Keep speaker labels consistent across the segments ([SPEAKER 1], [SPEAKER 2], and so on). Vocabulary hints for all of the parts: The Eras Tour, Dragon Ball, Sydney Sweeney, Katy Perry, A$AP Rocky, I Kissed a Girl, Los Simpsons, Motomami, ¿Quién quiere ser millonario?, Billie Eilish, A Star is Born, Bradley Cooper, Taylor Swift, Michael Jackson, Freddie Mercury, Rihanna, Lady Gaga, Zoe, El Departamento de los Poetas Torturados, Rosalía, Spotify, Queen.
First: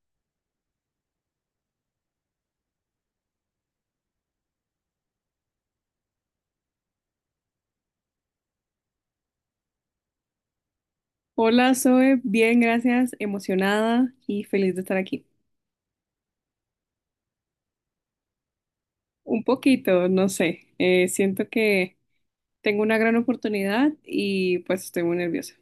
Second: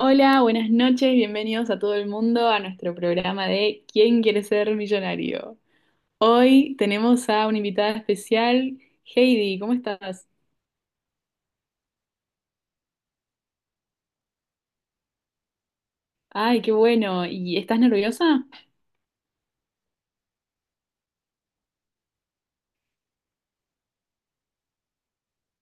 [SPEAKER 1] Hola, buenas noches, bienvenidos a todo el mundo a nuestro programa de ¿Quién quiere ser millonario? Hoy tenemos a una invitada especial, Heidi, ¿cómo estás?
[SPEAKER 2] Hola, Zoe. Bien, gracias. Emocionada y feliz de estar aquí.
[SPEAKER 1] Ay, qué bueno. ¿Y estás nerviosa?
[SPEAKER 2] Un poquito, no sé. Siento que tengo una gran oportunidad y pues estoy muy nerviosa.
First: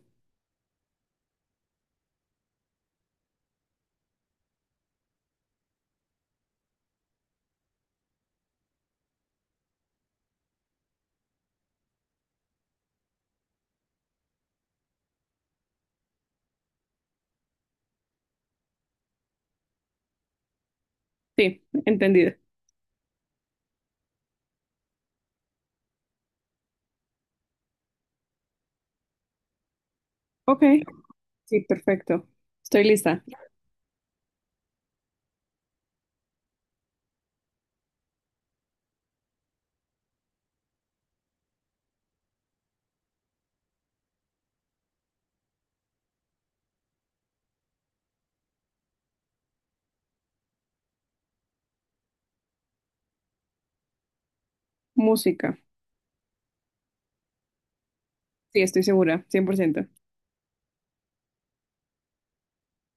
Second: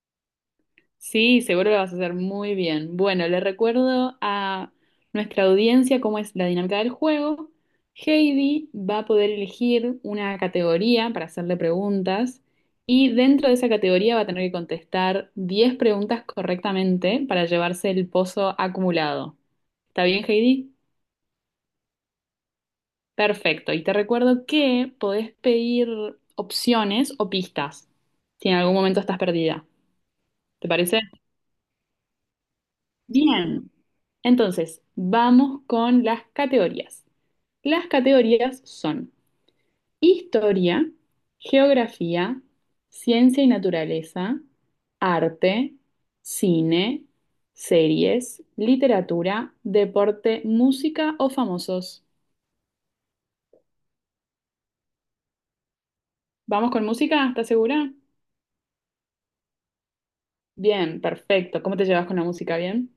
[SPEAKER 1] Sí, seguro lo vas a hacer muy bien. Bueno, le recuerdo a nuestra audiencia cómo es la dinámica del juego. Heidi va a poder elegir una categoría para hacerle preguntas y dentro de esa categoría va a tener que contestar 10 preguntas correctamente para llevarse el pozo acumulado. ¿Está bien, Heidi?
[SPEAKER 2] Sí, entendido.
[SPEAKER 1] Perfecto. Y te recuerdo que podés pedir opciones o pistas si en algún momento estás perdida.
[SPEAKER 2] Ok.
[SPEAKER 1] ¿Te parece?
[SPEAKER 2] Sí, perfecto. Estoy lista.
[SPEAKER 1] Bien, entonces vamos con las categorías. Las categorías son historia, geografía, ciencia y naturaleza, arte, cine, series, literatura, deporte, música o famosos.
[SPEAKER 2] Música.
[SPEAKER 1] ¿Vamos con música? ¿Estás segura?
[SPEAKER 2] Sí, estoy segura, 100%.
[SPEAKER 1] Bien, perfecto. ¿Cómo te llevas con la música? ¿Bien?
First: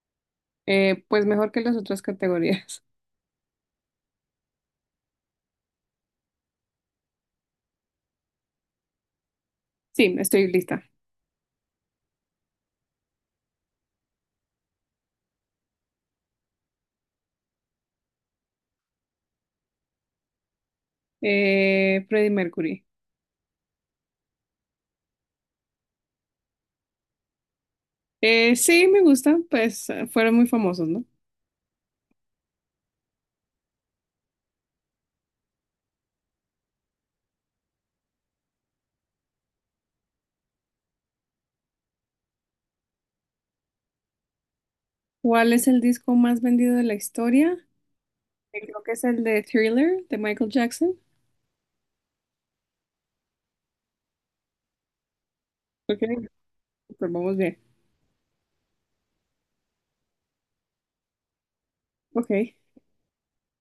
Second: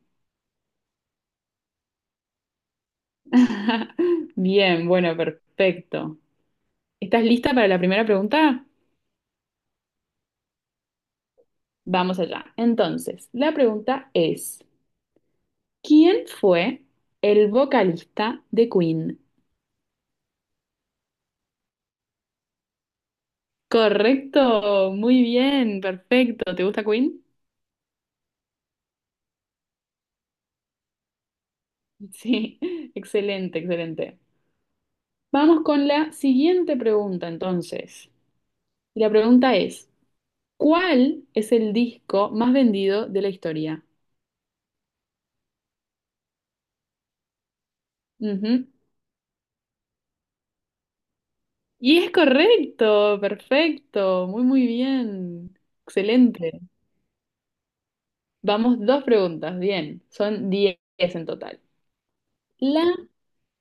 [SPEAKER 2] Pues mejor que las otras categorías.
[SPEAKER 1] Bien, bueno, perfecto. ¿Estás lista para la primera pregunta?
[SPEAKER 2] Sí, estoy lista.
[SPEAKER 1] Vamos allá. Entonces, la pregunta es, ¿quién fue el vocalista de Queen?
[SPEAKER 2] Freddie Mercury.
[SPEAKER 1] Correcto, muy bien, perfecto. ¿Te gusta Queen?
[SPEAKER 2] Sí, me gusta. Pues fueron muy famosos, ¿no?
[SPEAKER 1] Sí, excelente, excelente. Vamos con la siguiente pregunta entonces. Y la pregunta es, ¿cuál es el disco más vendido de la historia?
[SPEAKER 2] ¿Cuál es el disco más vendido de la historia?
[SPEAKER 1] Ujú.
[SPEAKER 2] Creo que es el de Thriller de Michael Jackson.
[SPEAKER 1] Y es correcto, perfecto, muy, muy bien,
[SPEAKER 2] Ok,
[SPEAKER 1] excelente.
[SPEAKER 2] pues vamos bien.
[SPEAKER 1] Vamos dos preguntas, bien, son 10 en total.
[SPEAKER 2] Ok.
[SPEAKER 1] La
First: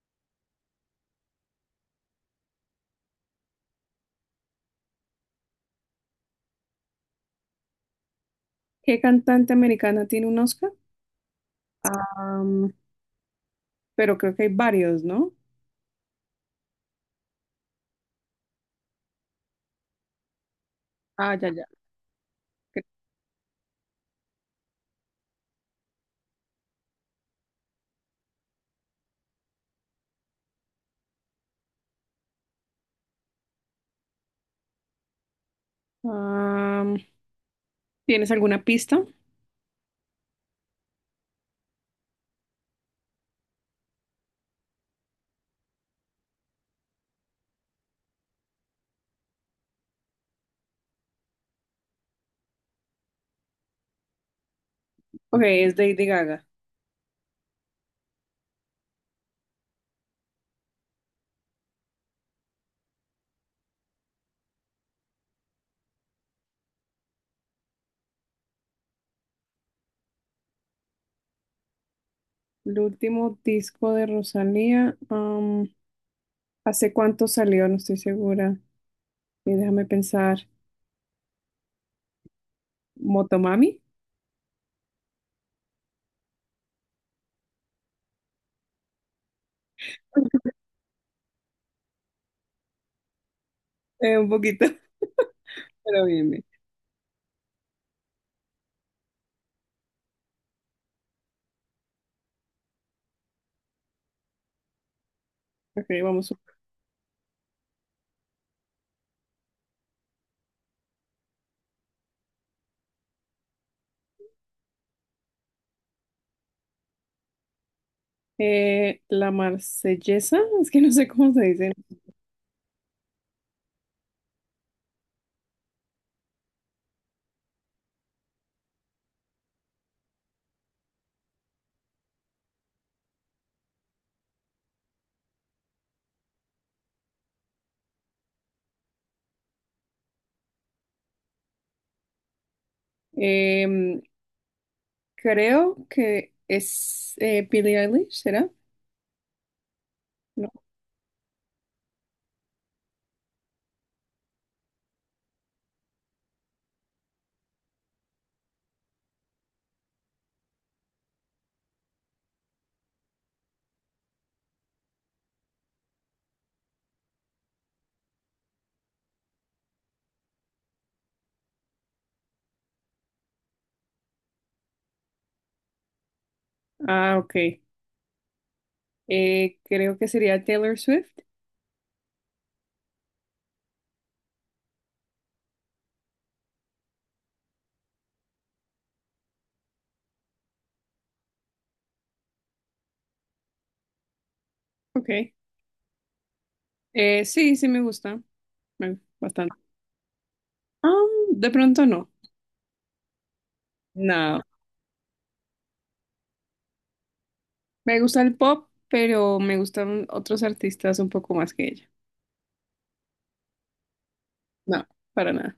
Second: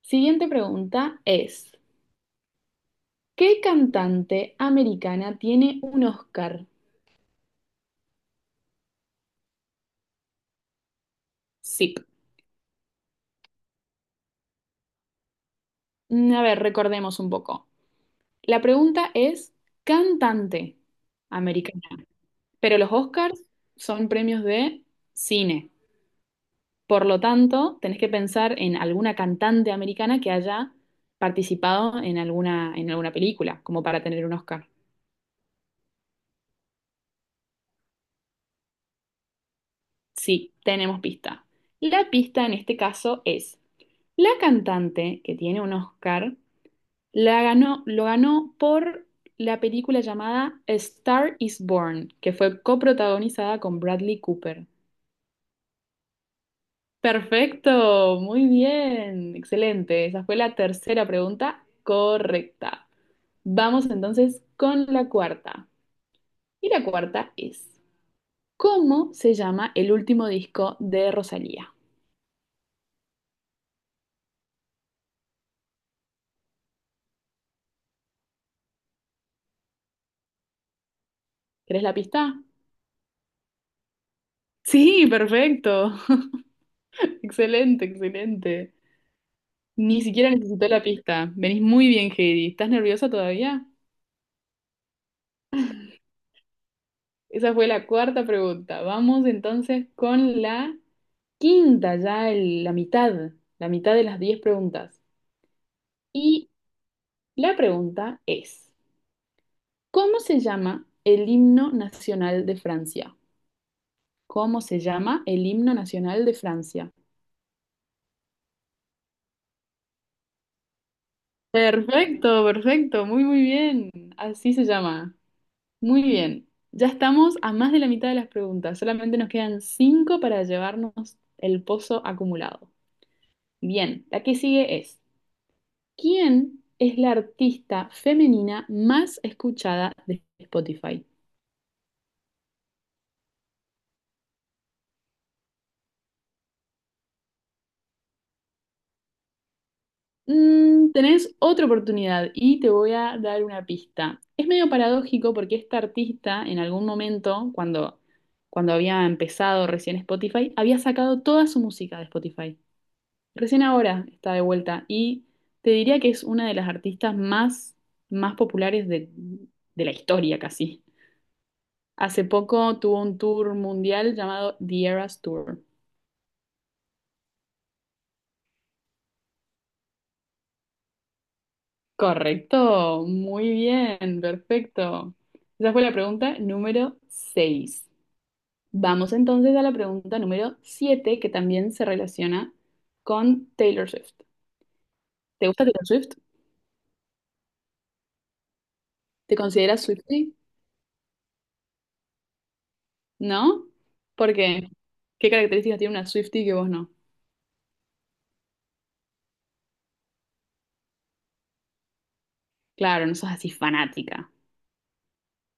[SPEAKER 1] siguiente pregunta es, ¿qué cantante americana tiene un Oscar?
[SPEAKER 2] ¿Qué cantante americana tiene un Oscar?
[SPEAKER 1] Sí.
[SPEAKER 2] Am, pero creo que hay varios, ¿no?
[SPEAKER 1] Mm, a ver, recordemos un poco. La pregunta es, cantante
[SPEAKER 2] Ah, ya, ya.
[SPEAKER 1] americana, pero
[SPEAKER 2] Cre-
[SPEAKER 1] los Oscars son premios de cine. Por lo tanto, tenés que pensar en alguna cantante americana que haya participado en alguna película, como para tener un Oscar.
[SPEAKER 2] Am, ¿tienes alguna pista?
[SPEAKER 1] Sí, tenemos pista. La pista en este caso es, la cantante que tiene un Oscar la ganó, lo ganó por la película llamada A Star is Born, que fue coprotagonizada con Bradley Cooper.
[SPEAKER 2] Ok, es Lady Gaga.
[SPEAKER 1] Perfecto, muy bien, excelente. Esa fue la tercera pregunta correcta. Vamos entonces con la cuarta. Y la cuarta es, ¿cómo se llama el último disco de Rosalía?
[SPEAKER 2] El último disco de Rosalía. ¿Hace cuánto salió? No estoy segura. Déjame pensar.
[SPEAKER 1] ¿Querés la pista?
[SPEAKER 2] ¿Motomami?
[SPEAKER 1] Sí, perfecto. Excelente, excelente. Ni siquiera necesité la pista. Venís muy bien, Heidi. ¿Estás nerviosa todavía?
[SPEAKER 2] Un poquito, pero bien, bien.
[SPEAKER 1] Esa fue la cuarta pregunta. Vamos entonces con la quinta, ya la mitad de las 10 preguntas.
[SPEAKER 2] Ok, vamos.
[SPEAKER 1] Y la pregunta es, ¿cómo se llama el himno nacional de Francia? ¿Cómo se llama el himno nacional de Francia?
[SPEAKER 2] La Marsellesa, es que no sé cómo se dice.
[SPEAKER 1] Perfecto, perfecto. Muy, muy bien. Así se llama. Muy bien, ya estamos a más de la mitad de las preguntas, solamente nos quedan cinco para llevarnos el pozo acumulado. Bien, la que sigue es, ¿quién es la artista femenina más escuchada de Spotify?
[SPEAKER 2] Em, creo que es Billie Eilish, ¿será? No.
[SPEAKER 1] Mm, tenés otra oportunidad y te voy a dar una pista. Es medio paradójico porque esta artista en algún momento, cuando, cuando había empezado recién Spotify, había sacado toda su música de Spotify. Recién ahora está de vuelta y te diría que es una de las artistas más, más populares de la historia casi. Hace poco tuvo un tour mundial llamado The Eras Tour.
[SPEAKER 2] Ah, ok. Creo que sería Taylor Swift.
[SPEAKER 1] Correcto, muy bien, perfecto. Esa fue la pregunta número 6. Vamos entonces a la pregunta número 7 que también se relaciona con Taylor Swift.
[SPEAKER 2] Ok.
[SPEAKER 1] ¿Te gusta Taylor Swift?
[SPEAKER 2] Sí, sí me gusta.
[SPEAKER 1] ¿Te
[SPEAKER 2] Bastante.
[SPEAKER 1] consideras Swiftie?
[SPEAKER 2] De pronto no.
[SPEAKER 1] ¿No? ¿Por
[SPEAKER 2] No.
[SPEAKER 1] qué? ¿Qué características tiene una Swiftie que vos no?
[SPEAKER 2] Me gusta el pop, pero me gustan otros artistas un poco más que ella.
[SPEAKER 1] Claro, no sos así fanática.
[SPEAKER 2] No, para nada.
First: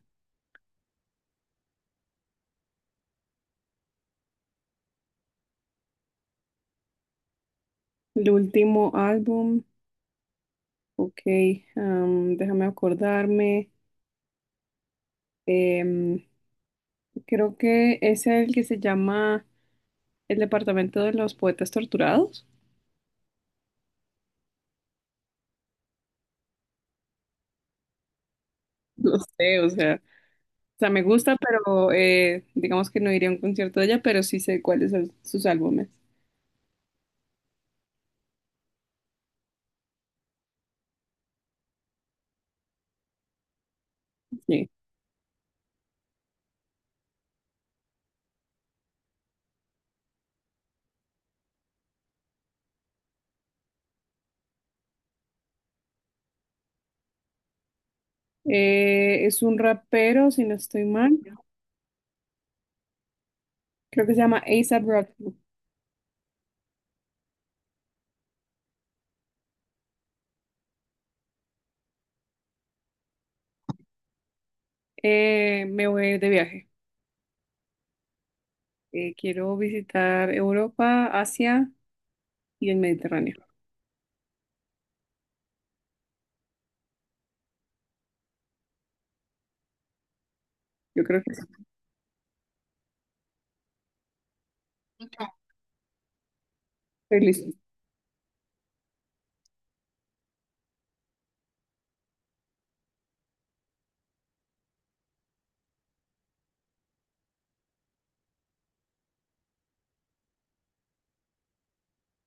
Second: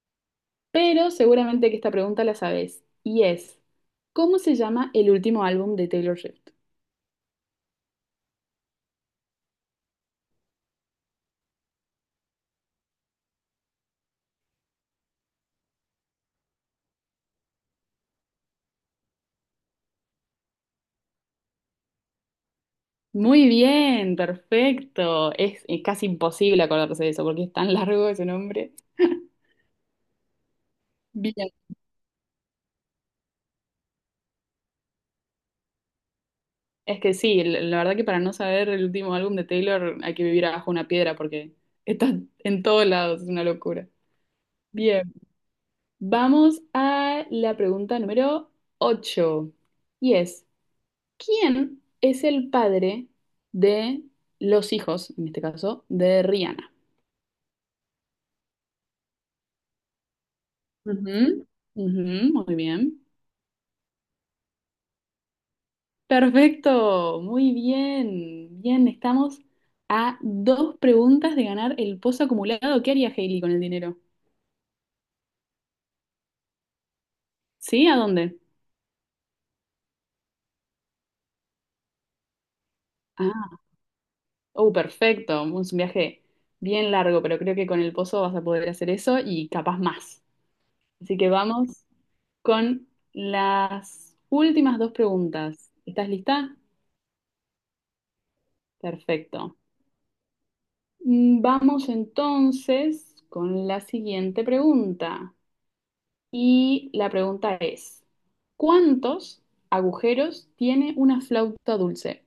[SPEAKER 1] Pero seguramente que esta pregunta la sabés. Y es, ¿cómo se llama el último álbum de Taylor Swift?
[SPEAKER 2] El último álbum. Ok. Déjame acordarme. Em, creo que es el que se llama El Departamento de los Poetas Torturados.
[SPEAKER 1] Muy bien, perfecto. Es, casi imposible acordarse de eso porque es tan largo ese nombre.
[SPEAKER 2] No sé, o sea. O sea, me gusta,
[SPEAKER 1] Bien.
[SPEAKER 2] pero digamos que no iría a un concierto de ella, pero sí sé cuáles son sus álbumes.
[SPEAKER 1] Es que sí, la verdad que para no saber el último álbum de Taylor hay que vivir abajo una piedra porque está en todos lados, es una locura.
[SPEAKER 2] Sí.
[SPEAKER 1] Bien, vamos a la pregunta número ocho. Y es, ¿quién es el padre de los hijos, en este caso, de Rihanna?
[SPEAKER 2] Es un rapero, si no estoy mal.
[SPEAKER 1] Ujú, ujú, muy bien.
[SPEAKER 2] Creo que se llama A$AP Rocky.
[SPEAKER 1] Perfecto, muy bien. Bien, estamos a dos preguntas de ganar el pozo acumulado. ¿Qué haría Hailey con el dinero?
[SPEAKER 2] Me voy de viaje.
[SPEAKER 1] ¿Sí? ¿A dónde?
[SPEAKER 2] Quiero visitar Europa, Asia y el Mediterráneo.
[SPEAKER 1] Ah, oh, perfecto. Es un viaje bien largo, pero creo que con el pozo vas a poder hacer eso y capaz más.
[SPEAKER 2] Yo
[SPEAKER 1] Así
[SPEAKER 2] creo
[SPEAKER 1] que
[SPEAKER 2] que sí.
[SPEAKER 1] vamos con las últimas dos preguntas. ¿Estás lista?
[SPEAKER 2] Estoy lista.
[SPEAKER 1] Perfecto. Mm, vamos entonces con la siguiente pregunta. Y la pregunta es, ¿cuántos agujeros tiene una flauta dulce?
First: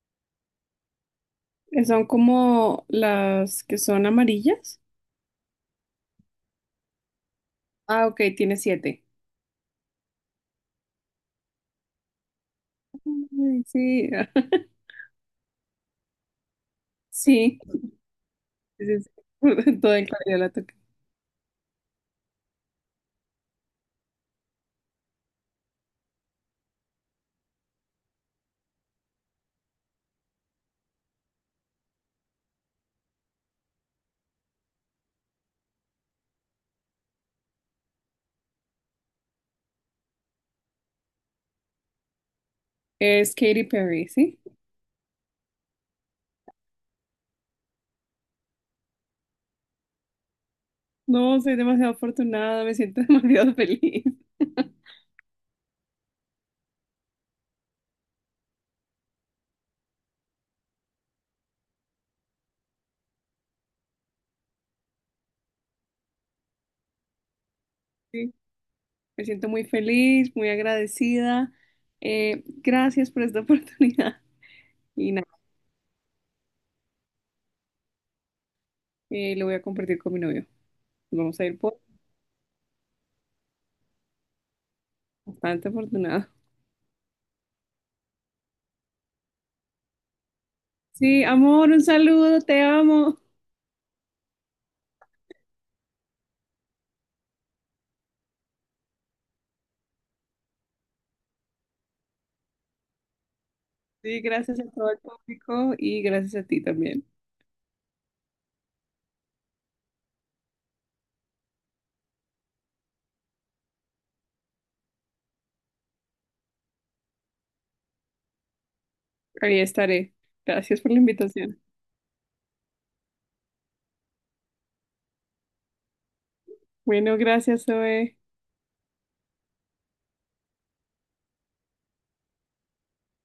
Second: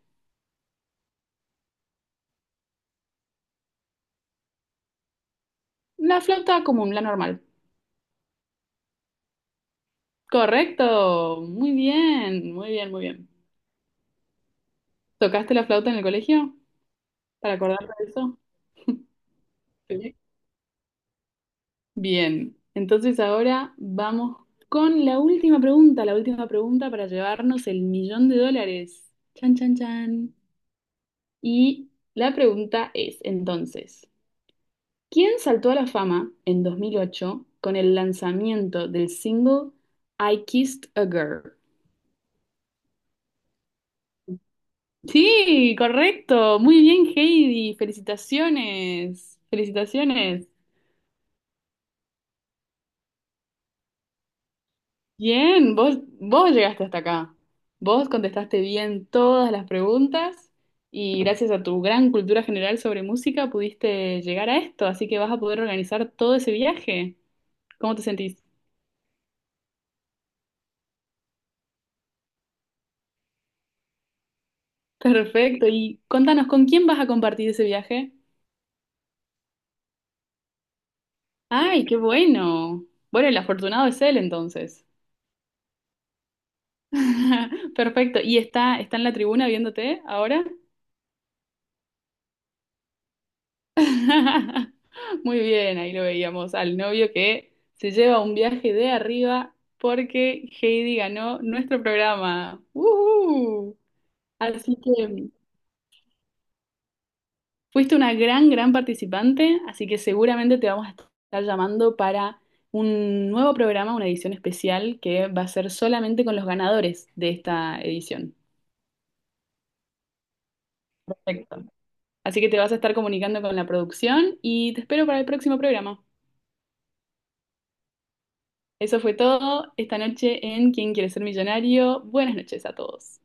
[SPEAKER 2] Son como las que son amarillas.
[SPEAKER 1] La flauta común, la normal.
[SPEAKER 2] Ah, ok, tiene siete.
[SPEAKER 1] Correcto. Muy bien, muy bien, muy bien.
[SPEAKER 2] Ay, sí,
[SPEAKER 1] ¿Tocaste la flauta en el colegio? ¿Para
[SPEAKER 2] sí,
[SPEAKER 1] acordarte de eso?
[SPEAKER 2] sí, sí. Sí. Toda en
[SPEAKER 1] Sí.
[SPEAKER 2] claridad la toqué.
[SPEAKER 1] Bien. Entonces ahora vamos con la última pregunta para llevarnos el millón de dólares. Chan, chan, chan. Y la pregunta es, entonces, ¿quién saltó a la fama en 2008 con el lanzamiento del single I Kissed a Girl?
[SPEAKER 2] Es Katy Perry, ¿sí?
[SPEAKER 1] Sí, correcto. Muy bien, Heidi. Felicitaciones. Felicitaciones.
[SPEAKER 2] No, soy demasiado afortunada, me siento demasiado feliz.
[SPEAKER 1] Bien, vos, vos llegaste hasta acá. Vos contestaste bien todas las preguntas y gracias a tu gran cultura general sobre música pudiste llegar a esto, así que vas a poder organizar todo ese viaje. ¿Cómo te
[SPEAKER 2] Sí,
[SPEAKER 1] sentís?
[SPEAKER 2] me siento muy feliz, muy agradecida. Gracias por esta oportunidad. Y nada,
[SPEAKER 1] Perfecto. Y contanos, ¿con quién vas a compartir ese viaje?
[SPEAKER 2] lo voy a compartir con mi novio. Nos vamos a ir por
[SPEAKER 1] ¡Ay, qué bueno! Bueno, el afortunado es él entonces.
[SPEAKER 2] bastante afortunado.
[SPEAKER 1] Perfecto. ¿Y está, está en la tribuna viéndote ahora?
[SPEAKER 2] Sí, amor, un saludo, te amo.
[SPEAKER 1] Muy bien, ahí lo veíamos al novio que se lleva un viaje de arriba porque Heidi ganó nuestro programa. ¡Uhú!
[SPEAKER 2] Sí, gracias a
[SPEAKER 1] Así
[SPEAKER 2] todo el
[SPEAKER 1] que
[SPEAKER 2] público y gracias a ti también.
[SPEAKER 1] fuiste una gran, gran participante, así que seguramente te vamos a estar llamando para un nuevo programa, una edición especial que va a ser solamente con los ganadores de esta edición.
[SPEAKER 2] Ahí estaré. Gracias por la invitación.
[SPEAKER 1] Perfecto. Así que te vas a estar comunicando con la producción y te espero para el próximo programa.
[SPEAKER 2] Bueno, gracias, Zoe.
[SPEAKER 1] Eso fue todo esta noche en ¿Quién quiere ser millonario? Buenas noches a todos.